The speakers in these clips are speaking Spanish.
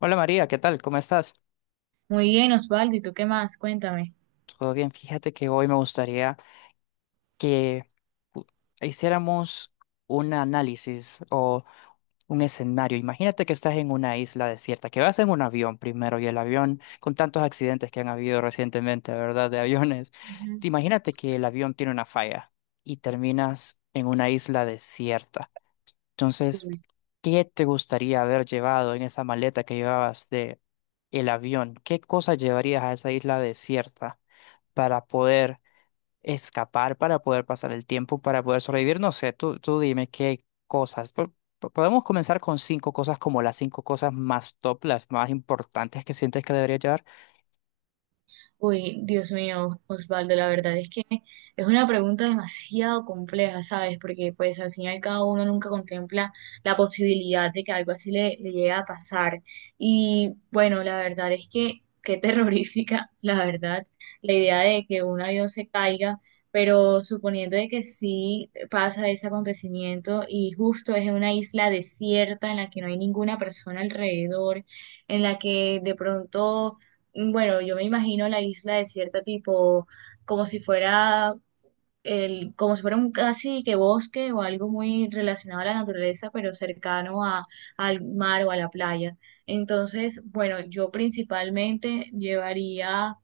Hola María, ¿qué tal? ¿Cómo estás? Muy bien, Osvaldo, ¿y tú qué más? Cuéntame. Todo bien, fíjate que hoy me gustaría que u- hiciéramos un análisis o un escenario. Imagínate que estás en una isla desierta, que vas en un avión primero y el avión, con tantos accidentes que han habido recientemente, ¿verdad? De aviones. Te imagínate que el avión tiene una falla y terminas en una isla desierta. Entonces, Ujú. ¿qué te gustaría haber llevado en esa maleta que llevabas de el avión? ¿Qué cosas llevarías a esa isla desierta? Para poder escapar, para poder pasar el tiempo, para poder sobrevivir. No sé, tú dime qué cosas. Podemos comenzar con cinco cosas como las cinco cosas más top, las más importantes que sientes que debería llevar. Uy, Dios mío, Osvaldo, la verdad es que es una pregunta demasiado compleja, ¿sabes? Porque pues al final cada uno nunca contempla la posibilidad de que algo así le llegue a pasar. Y bueno, la verdad es que qué terrorífica, la verdad, la idea de que un avión se caiga, pero suponiendo de que sí pasa ese acontecimiento y justo es en una isla desierta en la que no hay ninguna persona alrededor, en la que de pronto bueno, yo me imagino la isla desierta tipo como si fuera como si fuera un casi que bosque o algo muy relacionado a la naturaleza, pero al mar o a la playa. Entonces, bueno, yo principalmente llevaría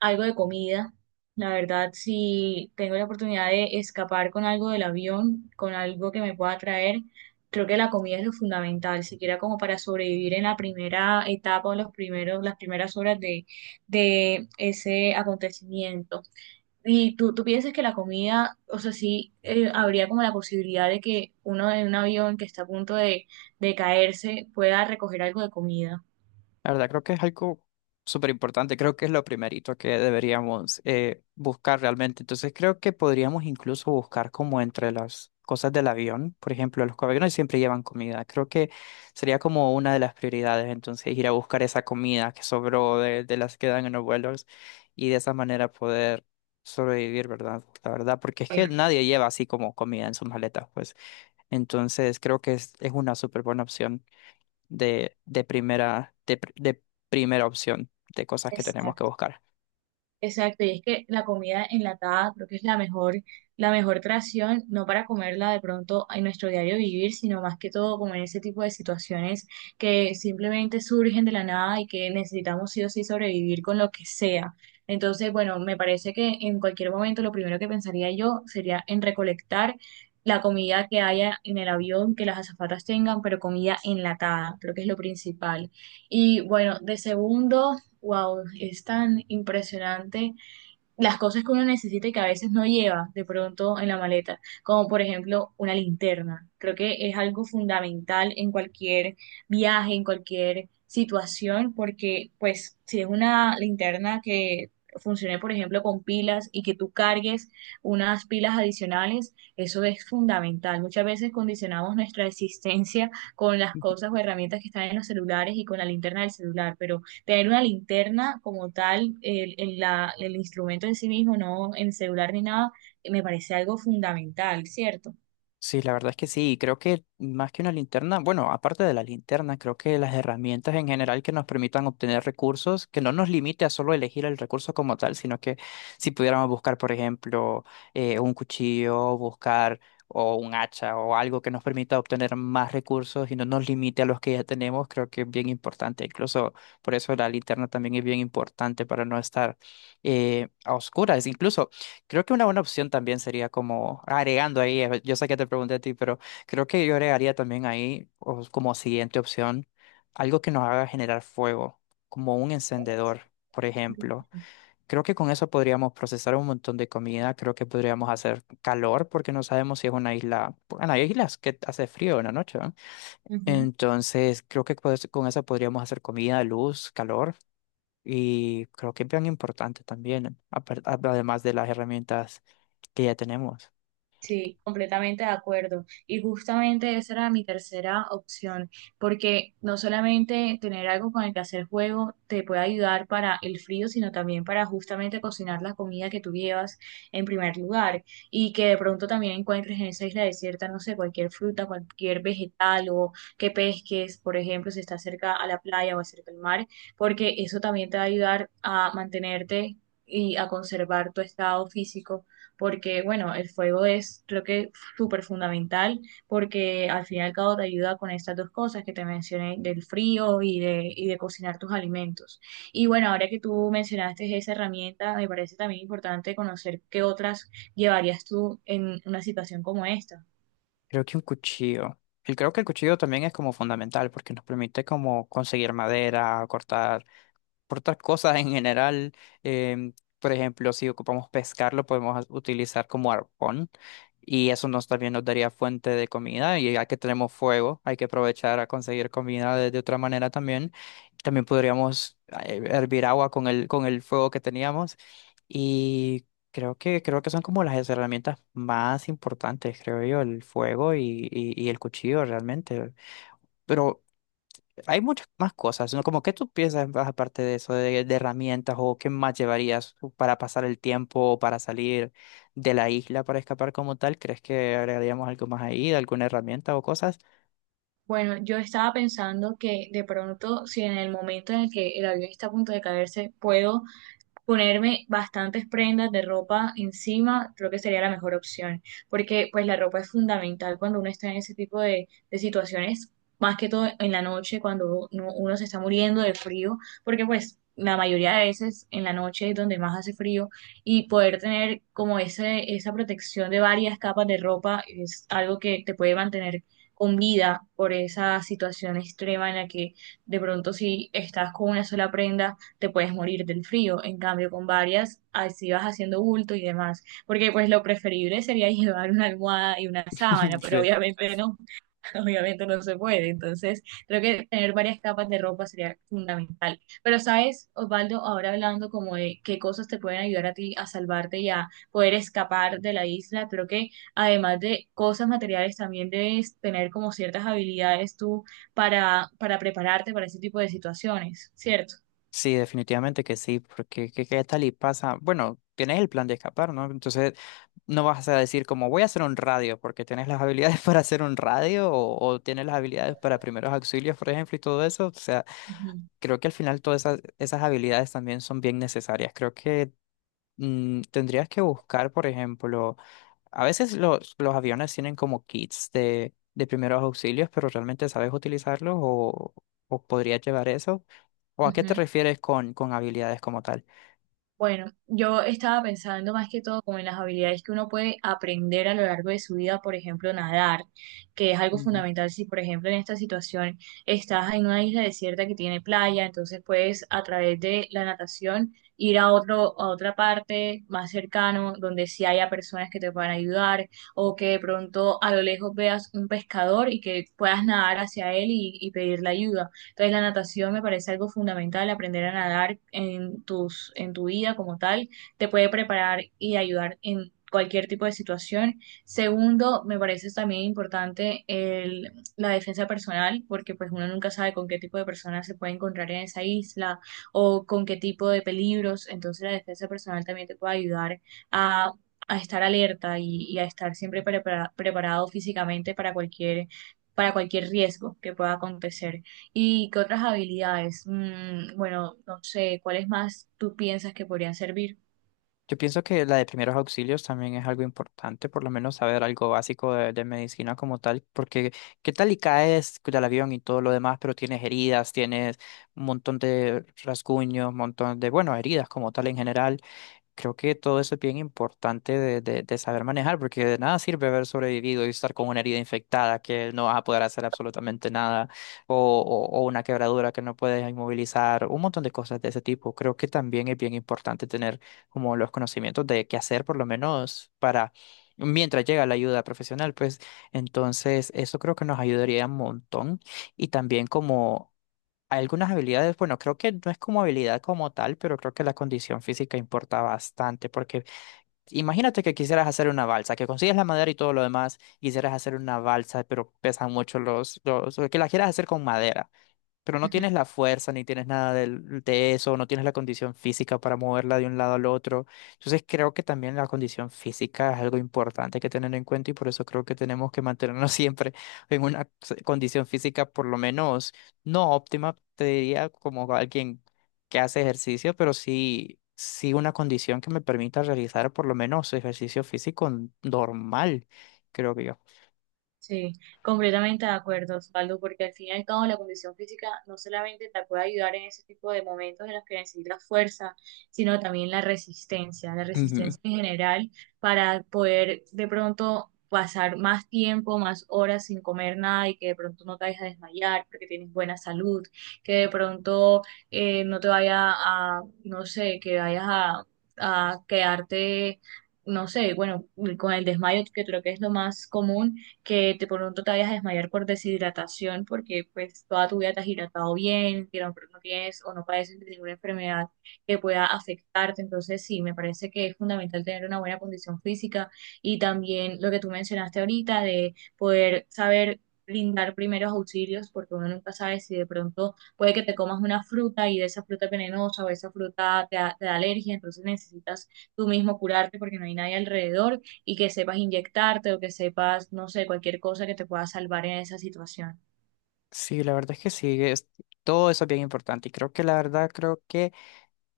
algo de comida. La verdad, si tengo la oportunidad de escapar con algo del avión, con algo que me pueda traer, creo que la comida es lo fundamental, siquiera como para sobrevivir en la primera etapa o las primeras horas de ese acontecimiento. Y tú piensas que la comida, o sea, sí, habría como la posibilidad de que uno en un avión que está a punto de caerse pueda recoger algo de comida. La verdad, creo que es algo súper importante. Creo que es lo primerito que deberíamos buscar realmente. Entonces, creo que podríamos incluso buscar como entre las cosas del avión. Por ejemplo, los aviones siempre llevan comida. Creo que sería como una de las prioridades. Entonces, ir a buscar esa comida que sobró de las que dan en los vuelos y de esa manera poder sobrevivir, ¿verdad? La verdad, porque es que nadie lleva así como comida en sus maletas, pues. Entonces, creo que es una súper buena opción de primera opción de cosas que tenemos que buscar. Exacto, y es que la comida enlatada creo que es la mejor creación, no para comerla de pronto en nuestro diario vivir, sino más que todo como en ese tipo de situaciones que simplemente surgen de la nada y que necesitamos sí o sí sobrevivir con lo que sea. Entonces, bueno, me parece que en cualquier momento lo primero que pensaría yo sería en recolectar la comida que haya en el avión, que las azafatas tengan, pero comida enlatada, creo que es lo principal. Y bueno, de segundo. Wow, es tan impresionante las cosas que uno necesita y que a veces no lleva de pronto en la maleta, como por ejemplo una linterna. Creo que es algo fundamental en cualquier viaje, en cualquier situación, porque pues si es una linterna que funcione por ejemplo con pilas y que tú cargues unas pilas adicionales, eso es fundamental. Muchas veces condicionamos nuestra existencia con las cosas o herramientas que están en los celulares y con la linterna del celular, pero tener una linterna como tal, el instrumento en sí mismo, no en celular ni nada, me parece algo fundamental, ¿cierto? Sí, la verdad es que sí, y creo que más que una linterna, bueno, aparte de la linterna, creo que las herramientas en general que nos permitan obtener recursos, que no nos limite a solo elegir el recurso como tal, sino que si pudiéramos buscar, por ejemplo, un cuchillo, buscar o un hacha o algo que nos permita obtener más recursos y no nos limite a los que ya tenemos, creo que es bien importante. Incluso por eso la linterna también es bien importante para no estar a oscuras. Incluso creo que una buena opción también sería como agregando ahí, yo sé que te pregunté a ti, pero creo que yo agregaría también ahí o como siguiente opción algo que nos haga generar fuego, como un encendedor, por ejemplo. Creo que con eso podríamos procesar un montón de comida, creo que podríamos hacer calor porque no sabemos si es una isla, bueno, hay islas que hace frío en la noche, ¿no? Ujú. Entonces creo que pues, con eso podríamos hacer comida, luz, calor. Y creo que es bien importante también, además de las herramientas que ya tenemos. Sí, completamente de acuerdo. Y justamente esa era mi tercera opción, porque no solamente tener algo con el que hacer juego te puede ayudar para el frío, sino también para justamente cocinar la comida que tú llevas en primer lugar y que de pronto también encuentres en esa isla desierta, no sé, cualquier fruta, cualquier vegetal o que pesques, por ejemplo, si estás cerca a la playa o cerca al mar, porque eso también te va a ayudar a mantenerte y a conservar tu estado físico porque bueno, el fuego es creo que súper fundamental porque al fin y al cabo te ayuda con estas dos cosas que te mencioné del frío y de cocinar tus alimentos. Y bueno, ahora que tú mencionaste esa herramienta, me parece también importante conocer qué otras llevarías tú en una situación como esta. Creo que un cuchillo. Y creo que el cuchillo también es como fundamental porque nos permite como conseguir madera, cortar por otras cosas en general. em, por ejemplo, si ocupamos pescar, lo podemos utilizar como arpón y eso nos también nos daría fuente de comida y ya que tenemos fuego, hay que aprovechar a conseguir comida de otra manera también. También podríamos hervir agua con con el fuego que teníamos y creo que son como las herramientas más importantes, creo yo, el fuego y el cuchillo realmente. Pero hay muchas más cosas, ¿no? Como que tú piensas más aparte de eso, de herramientas o qué más llevarías para pasar el tiempo o para salir de la isla para escapar como tal. ¿Crees que agregaríamos algo más ahí, de alguna herramienta o cosas? Bueno, yo estaba pensando que de pronto, si en el momento en el que el avión está a punto de caerse, puedo ponerme bastantes prendas de ropa encima, creo que sería la mejor opción, porque pues la ropa es fundamental cuando uno está en ese tipo de situaciones, más que todo en la noche, cuando uno se está muriendo de frío, porque pues la mayoría de veces en la noche es donde más hace frío y poder tener como ese, esa protección de varias capas de ropa es algo que te puede mantener con vida por esa situación extrema en la que de pronto si estás con una sola prenda, te puedes morir del frío. En cambio, con varias, así vas haciendo bulto y demás. Porque pues lo preferible sería llevar una almohada y una sábana, pero Sí. obviamente no, obviamente no se puede. Entonces, creo que tener varias capas de ropa sería fundamental. Pero sabes, Osvaldo, ahora hablando como de qué cosas te pueden ayudar a ti a salvarte y a poder escapar de la isla, creo que además de cosas materiales, también debes tener como ciertas habilidades tú para prepararte para ese tipo de situaciones, ¿cierto? Sí, definitivamente que sí, porque ¿qué, qué tal y pasa? Bueno, tienes el plan de escapar, ¿no? Entonces no vas a decir como voy a hacer un radio, porque tienes las habilidades para hacer un radio o tienes las habilidades para primeros auxilios, por ejemplo, y todo eso. O sea, Ujú. creo que al final todas esas habilidades también son bien necesarias. Creo que tendrías que buscar, por ejemplo, a veces los aviones tienen como kits de primeros auxilios, pero realmente sabes utilizarlos o podrías llevar eso. ¿O a qué te Ujú. refieres con habilidades como tal? Bueno, yo estaba pensando más que todo como en las habilidades que uno puede aprender a lo largo de su vida, por ejemplo, nadar, que es algo fundamental si, por ejemplo, en esta situación estás en una isla desierta que tiene playa, entonces puedes a través de la natación ir a otra parte más cercano, donde sí haya personas que te puedan ayudar, o que de pronto a lo lejos veas un pescador y que puedas nadar hacia él y pedirle ayuda. Entonces, la natación me parece algo fundamental, aprender a nadar en tu vida como tal, te puede preparar y ayudar en cualquier tipo de situación. Segundo, me parece también importante la defensa personal, porque pues uno nunca sabe con qué tipo de personas se puede encontrar en esa isla o con qué tipo de peligros. Entonces, la defensa personal también te puede ayudar a a estar alerta y a estar siempre preparado físicamente para cualquier riesgo que pueda acontecer. ¿Y qué otras habilidades? Bueno, no sé, ¿cuáles más tú piensas que podrían servir? Yo pienso que la de primeros auxilios también es algo importante, por lo menos saber algo básico de medicina como tal, porque qué tal y caes del avión y todo lo demás, pero tienes heridas, tienes un montón de rasguños, un montón de, bueno, heridas como tal en general. Creo que todo eso es bien importante de saber manejar, porque de nada sirve haber sobrevivido y estar con una herida infectada que no vas a poder hacer absolutamente nada, o, o una quebradura que no puedes inmovilizar, un montón de cosas de ese tipo. Creo que también es bien importante tener como los conocimientos de qué hacer, por lo menos para mientras llega la ayuda profesional, pues entonces eso creo que nos ayudaría un montón y también como... Hay algunas habilidades, bueno, creo que no es como habilidad como tal, pero creo que la condición física importa bastante, porque imagínate que quisieras hacer una balsa, que consigues la madera y todo lo demás, quisieras hacer una balsa, pero pesan mucho los, o que la quieras hacer con madera pero no tienes la fuerza ni tienes nada eso, no tienes la condición física para moverla de un lado al otro. Entonces creo que también la condición física es algo importante que tener en cuenta y por eso creo que tenemos que mantenernos siempre en una condición física por lo menos no óptima, te diría como alguien que hace ejercicio, pero sí una condición que me permita realizar por lo menos ejercicio físico normal, creo que yo. Sí, completamente de acuerdo, Osvaldo, porque al fin y al cabo la condición física no solamente te puede ayudar en ese tipo de momentos en los que necesitas fuerza, sino también la resistencia en general para poder de pronto pasar más tiempo, más horas sin comer nada y que de pronto no te vayas a desmayar porque tienes buena salud, que de pronto no te vaya a, no sé, que vayas a quedarte, no sé, bueno, con el desmayo que creo que es lo más común que de pronto te vayas a desmayar por deshidratación porque pues toda tu vida te has hidratado bien, que no tienes o no padeces de ninguna enfermedad que pueda afectarte. Entonces sí, me parece que es fundamental tener una buena condición física y también lo que tú mencionaste ahorita de poder saber brindar primeros auxilios porque uno nunca sabe si de pronto puede que te comas una fruta y de esa fruta es venenosa o esa fruta te da alergia, entonces necesitas tú mismo curarte porque no hay nadie alrededor y que sepas inyectarte o que sepas, no sé, cualquier cosa que te pueda salvar en esa situación. Sí, la verdad es que sí, todo eso es bien importante y creo que la verdad creo que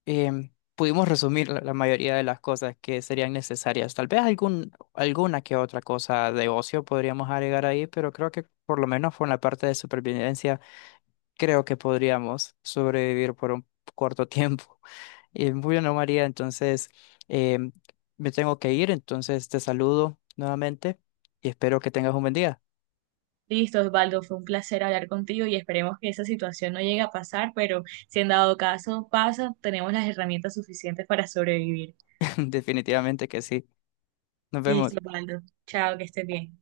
pudimos resumir la mayoría de las cosas que serían necesarias. Tal vez algún, alguna que otra cosa de ocio podríamos agregar ahí, pero creo que por lo menos por la parte de supervivencia creo que podríamos sobrevivir por un corto tiempo. Muy bien, María, entonces em, me tengo que ir, entonces te saludo nuevamente y espero que tengas un buen día. Listo, Osvaldo, fue un placer hablar contigo y esperemos que esa situación no llegue a pasar, pero si en dado caso pasa, tenemos las herramientas suficientes para sobrevivir. Definitivamente que sí. Nos Listo, vemos. Osvaldo. Chao, que estés bien.